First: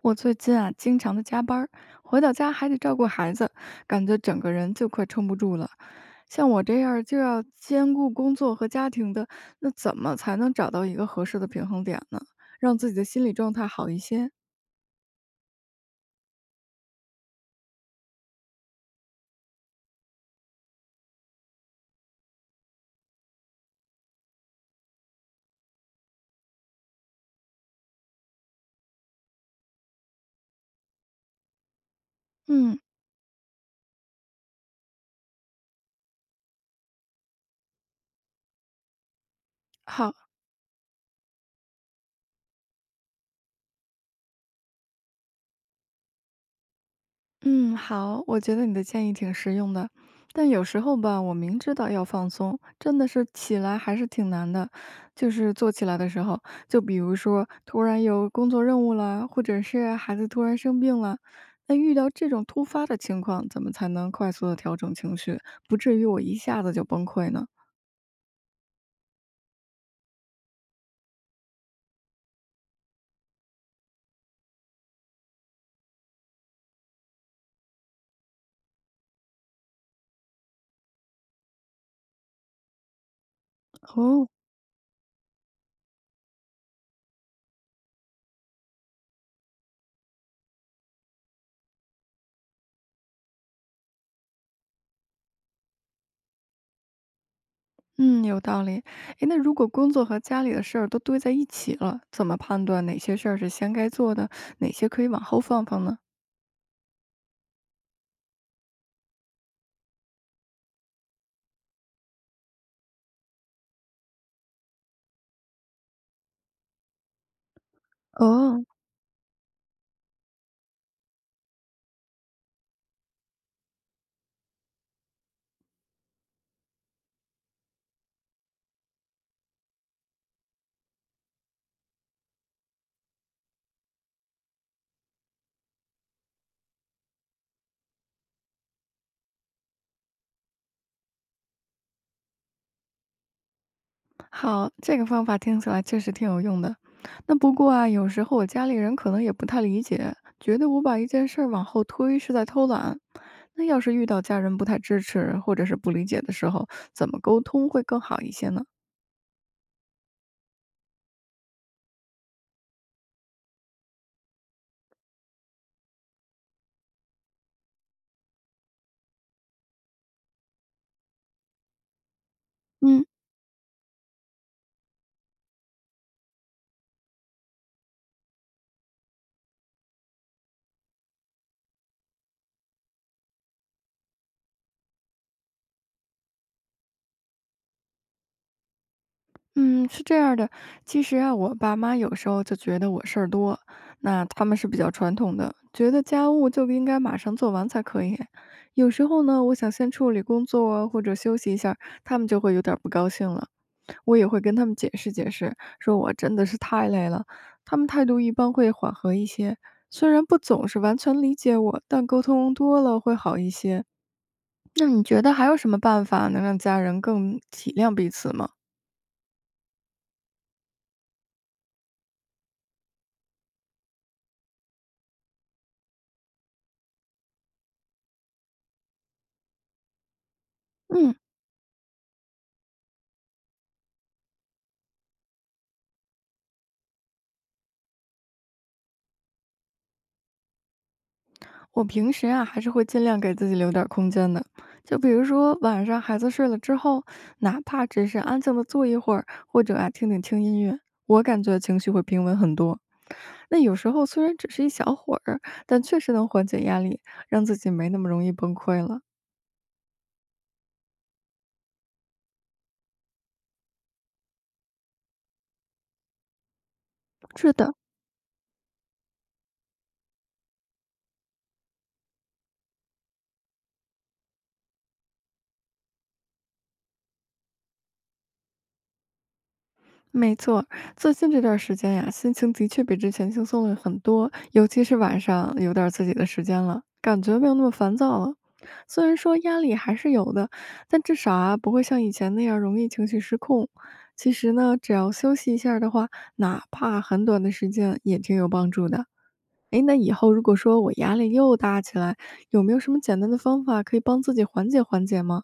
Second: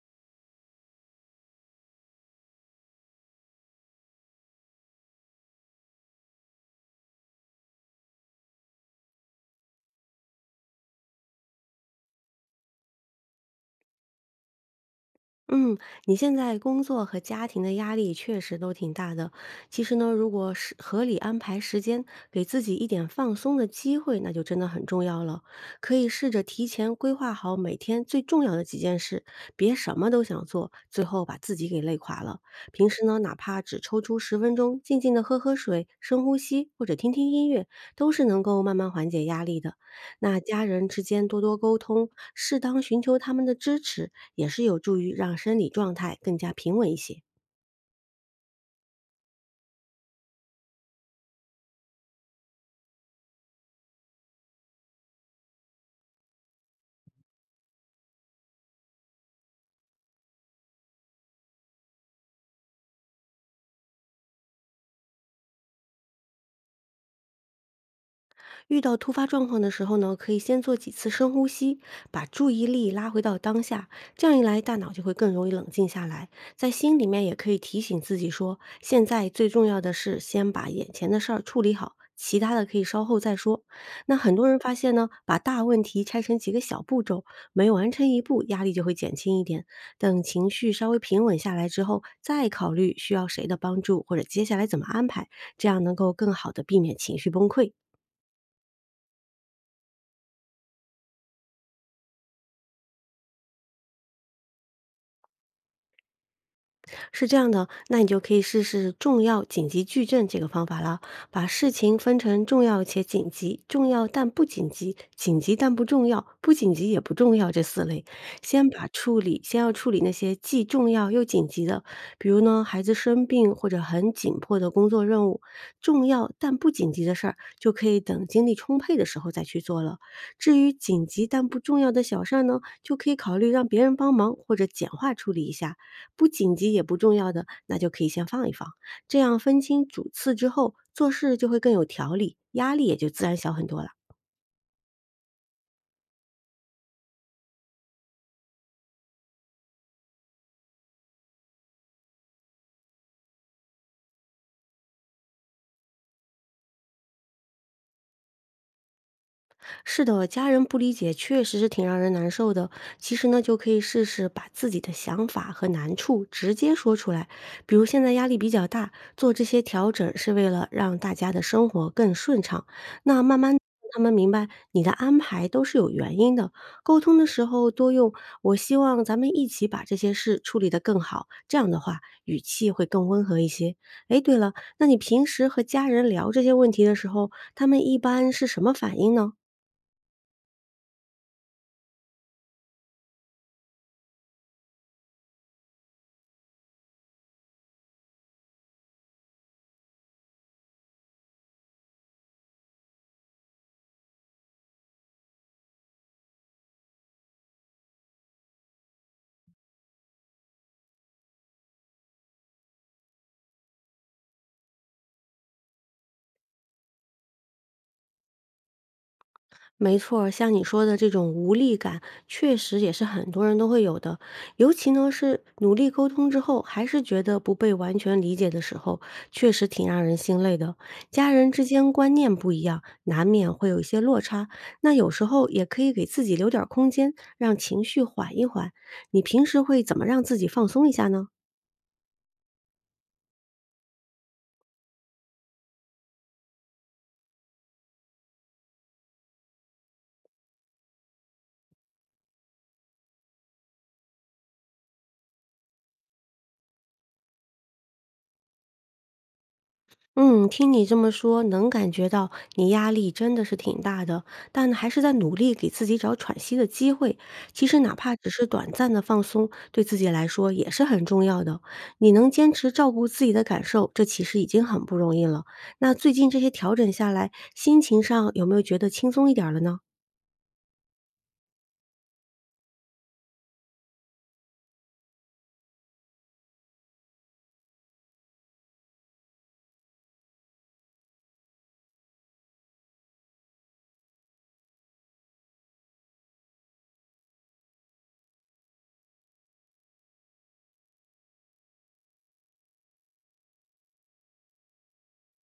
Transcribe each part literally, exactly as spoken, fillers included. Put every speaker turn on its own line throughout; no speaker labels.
我最近啊，经常的加班儿，回到家还得照顾孩子，感觉整个人就快撑不住了。像我这样儿就要兼顾工作和家庭的，那怎么才能找到一个合适的平衡点呢？让自己的心理状态好一些？
嗯，你现在工作和家庭的压力确实都挺大的。其实呢，如果是合理安排时间，给自己一点放松的机会，那就真的很重要了。可以试着提前规划好每天最重要的几件事，别什么都想做，最后把自己给累垮了。
嗯，
平时呢，哪怕只抽出十分钟，静静的喝喝水、深呼吸或者听听音乐，都是能够慢慢缓解压力的。
好。
那家人之间多多沟通，适当寻求他们的支持，也是有助于让生理状态更加平稳一些。
嗯，好，我觉得你的建议挺实用的，但有时候吧，我明知道要放松，真的是起来还是挺难的。就是做起来的时候，就比如说突然有工作任务啦，或者是孩子突然生病了，那遇到这种突发的情况，怎么才能快速的调整情绪，不至于我一下子就崩溃呢？
遇到突发状况的时候呢，可以先做几次深呼吸，把注意力拉回到当下。这样一来，大脑就会更容易冷静下来。在心里面也可以提醒自己说，现在最重要的是先把眼前的事儿处理好。其他的可以稍后再说。那
哦，
很多人发现呢，把大问题拆成几个小步骤，每完成一步，压力就会减轻一点。等情绪稍微平稳下来之后，再考虑需要谁的帮助或者接下来怎么安排，这样能够更好的避免情绪崩溃。
嗯，有道理。诶，那如果工作和家里的事儿都堆在一起了，怎么判断哪些事儿是先该做的，哪些可以往后放放呢？
是这样的，那你就可以试试重要紧急矩阵这个方法了，把事情分成重要且紧急、重要但不紧急、紧急但不重要、不紧急也不重要这四类。
哦，
先把处理，先要处理那些既重要又紧急的，比如呢孩子生病或者很紧迫的工作任务，重要但不紧急的事儿就可以等精力充沛的时候再去做了。至于紧急但不重要的小事儿呢，就可以考虑让别人帮忙或者简化处理一下；不紧急也不重要的，那就可以先放一放。这样分清主次之后，做事就会更有条理，压力也就自然小很多了。
好，这个方法听起来确实挺有用的。那不过啊，有时候我家里人可能也不太理解，觉得我把一件事儿往后推是在偷懒。那要是遇到家人不太支持或者是不理解的时候，怎么沟通会更好一些呢？
是的，家人不理解确实是挺让人难受的。其实呢，就可以试试把自己的想法和难处直接说出来。比如现在压力比较大，做这些调整是为了让大家的生活更顺畅。
嗯，
那慢慢地让他们明白你的安排都是有原因的。沟通的时候多用“我希望咱们一起把这些事处理得更好”，这样的话语气会更温和一些。哎，对了，那你平时和家人聊这些问题的时候，他们一般是什么反应呢？
嗯，是这样的。其实啊，我爸妈有时候就觉得我事儿多，那他们是比较传统的，觉得家务就应该马上做完才可以。有时候呢，我想先处理工作或者休息一下，他们就会有点儿不高兴了。我也会跟他们解释解释，说我真的是太累了。他们态度一般会缓和一些，虽然不总是完全理解我，但沟通多了会好一些。那你觉得还有什么办法能让家人更体谅彼此吗？
没错儿像你说的这种无力感，确实也是很多人都会有的。尤其呢是努力沟通之后，还是觉得不被完全理解的时候，确实挺让人心累的。
嗯，
家人之间观念不一样，难免会有一些落差。那有时候也可以给自己留点儿空间，让情绪缓一缓。你平时会怎么让自己放松一下呢？
我平时啊还是会尽量给自己留点儿空间的，就比如说晚上孩子睡了之后，哪怕只是安静的坐一会儿，或者啊听听轻音乐，我感觉情绪会平稳很多。那有时候虽然只是一小会儿，但确实能缓解压力，让自己没那么容易崩溃了。
嗯，听你这么说，能感觉到你压力真的是挺大的，但还是在努力给自己找喘息的机会。
是
其
的，
实哪怕只是短暂的放松，对自己来说也是很重要的。你能坚持照顾自己的感受，这其实已经很不容易了。那最近这些调整下来，心情上有没有觉得轻松一点儿了呢？
没错，最近这段时间呀，心情的确比之前轻松了很多，尤其是晚上有点儿自己的时间了，感觉没有那么烦躁了。虽然说压力还是有的，但至少啊不会像以前那样容易情绪失控。其实呢，只要休息一下儿的话，哪怕很短的时间也挺有帮助的。诶，那以后如果说我压力又大起来，有没有什么简单的方法可以帮自己缓解缓解吗？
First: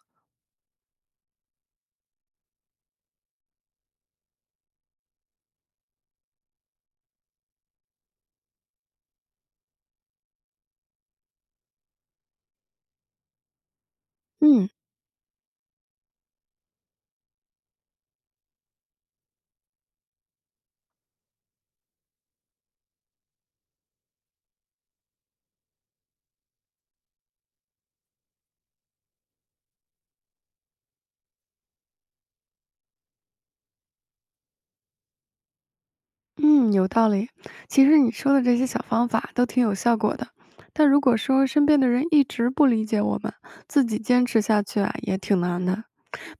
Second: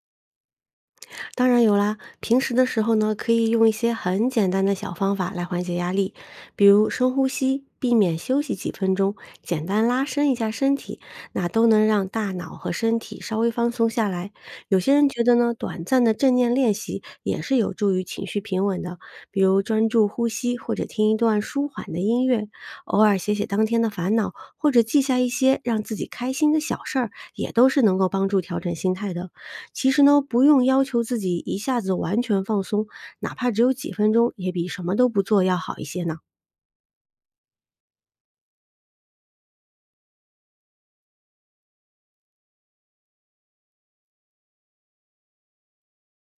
当然有啦，平时的时候呢，可以用一些很简单的小方法来缓解压力，比如深呼吸，避免休息几分钟，简单拉伸一下身体，那都能让大脑和身体稍微放松下来。
嗯
有些人觉得呢，短暂的正念练习也是有助于情绪平稳的，比如专注呼吸或者听一段舒缓的音乐，偶尔写写当天的烦恼，或者记下一些让自己开心的小事儿，也都是能够帮助调整心态的。其实呢，不用要求自己一下子完全放松，哪怕只有几分钟，也比什么都不做要好一些呢。
嗯，有道理。其实你说的这些小方法都挺有效果的，但如果说身边的人一直不理解我们，自己坚持下去啊，也挺难的。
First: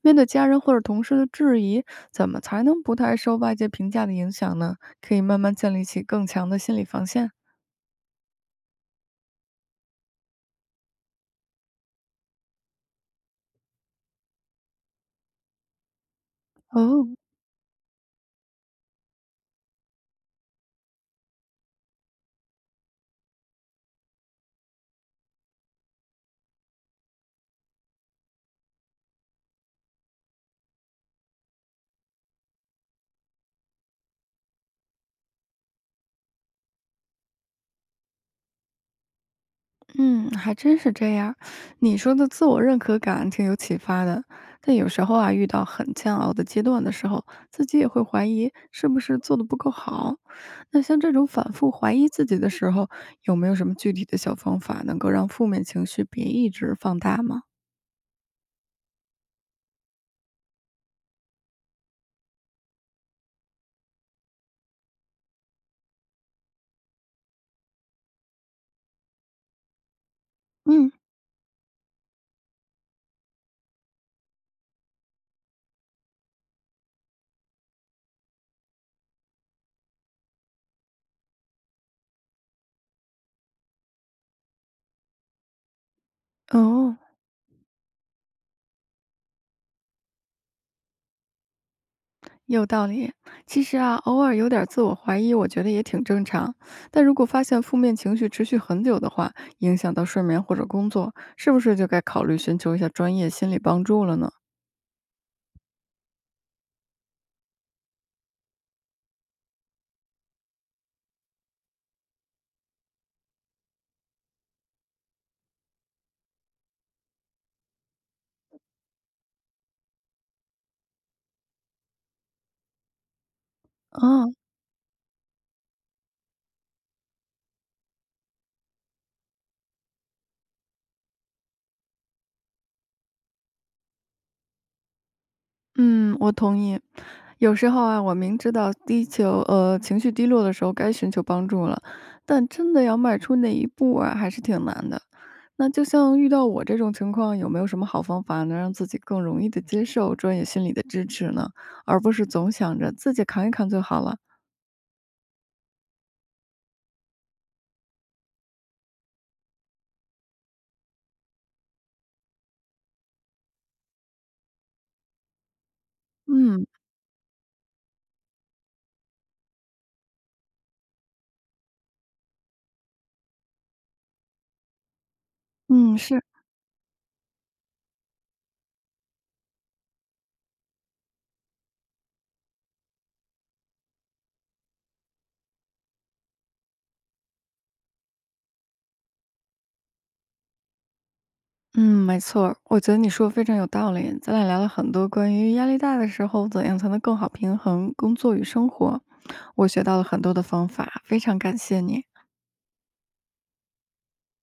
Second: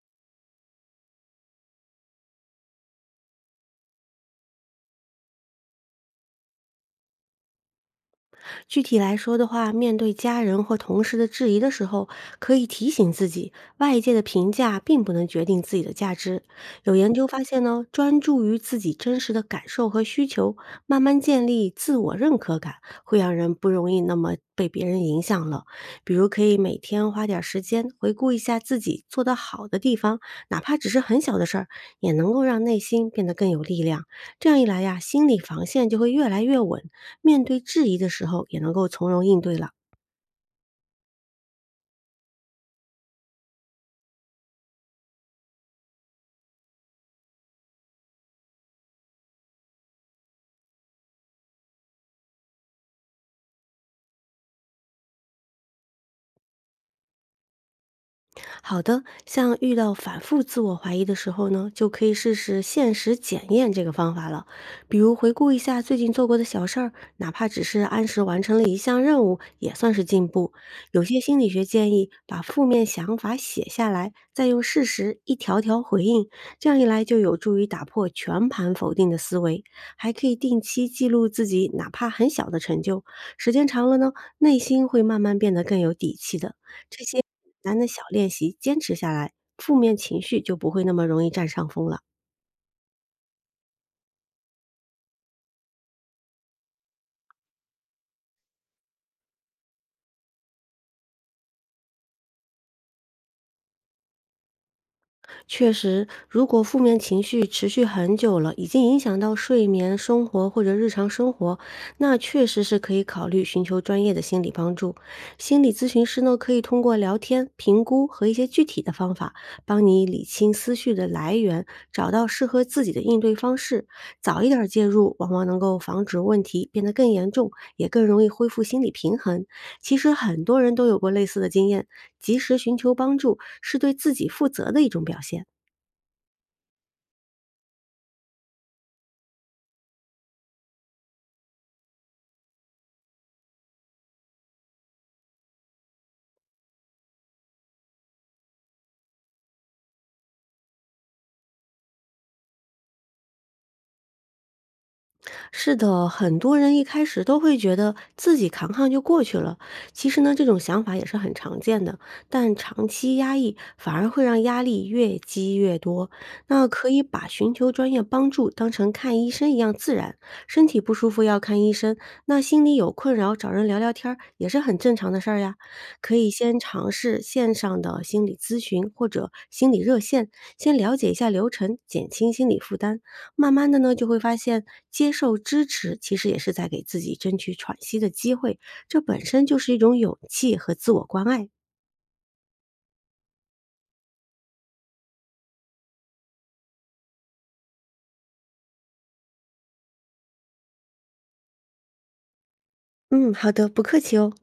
面对家人或者同事的质疑，怎么才能不太受外界评价的影响呢？可以慢慢建立起更强的心理防线。
具体来说的话，面对家人或同事的质疑的时候，可以提醒自己，外界的评价并不能决定自己的价值。有
哦，
研究发现呢，专注于自己真实的感受和需求，慢慢建立自我认可感，会让人不容易那么被别人影响了。比如，可以每天花点儿时间回顾一下自己做得好的地方，哪怕只是很小的事儿，也能够让内心变得更有力量。这样一来呀，心理防线就会越来越稳，面对质疑的时候也能够从容应对了。
嗯，还真是这样你说的自我认可感挺有启发的，但有时候啊，遇到很煎熬的阶段的时候，自己也会怀疑是不是做的不够好。那像这种反复怀疑自己的时候，有没有什么具体的小方法能够让负面情绪别一直放大吗？
好的，像遇到反复自我怀疑的时候呢，就可以试试现实检验这个方法了。比如回顾一下最近做过的小事儿，哪怕只是按时完成了一项任务，也算是进步。
嗯，
有些心理学建议把负面想法写下来，再用事实一条条回应，这样一来就有助于打破全盘否定的思维。还可以定期记录自己哪怕很小的成就，时间长了呢，内心会慢慢变得更有底气的。
哦，
这些简单的小练习坚持下来，负面情绪就不会那么容易占上风了。
有道理。其实啊，偶尔有点自我怀疑，我觉得也挺正常。但如果发现负面情绪持续很久的话，影响到睡眠或者工作，是不是就该考虑寻求一下专业心理帮助了呢？
确实，如果负面情绪持续很久了，已经影响到睡眠、生活或者日常生活，那确实是可以考虑寻求专业的心理帮助。心理咨询师呢，可以通过聊天、评估和一些具体的方法，帮你理清思绪的来源，找到适合自己的应对方式。
啊，
早一点儿介入，往往能够防止问题变得更严重，也更容易恢复心理平衡。其实很多人都有过类似的经验，及时寻求帮助是对自己负责的一种表现。
嗯，我同意。有时候啊，我明知道低求呃情绪低落的时候该寻求帮助了，但真的要迈出那一步啊，还是挺难的。那就像遇到我这种情况，有没有什么好方法能让自己更容易的接受专业心理的支持呢？而不是总想着自己扛一扛就好了。
是的，很多人一开始都会觉得自己扛扛就过去了。其实呢，这种想法也是很常见的，但长期压抑反而会让压力越积越多。
嗯
那可以把寻求专业帮助当成看医生一样自然，身体不舒服要看医生，那心里有困扰找人聊聊天儿也是很正常的事儿呀。
嗯，
可
是，
以先尝试线上的心理咨询或者心理热线，先了解一下流程，减轻心理负担。慢慢的呢，就会发现接受支持其实也是在给自己争取喘息的机会，这本身就是一种勇气和自我关爱。
嗯，没错儿我觉得你说的非常有道理。咱俩聊了很多关于压力大的时候怎样才能更好平衡工作与生活，我学到了很多的方法，非常感谢你。
嗯，好的，不客气哦。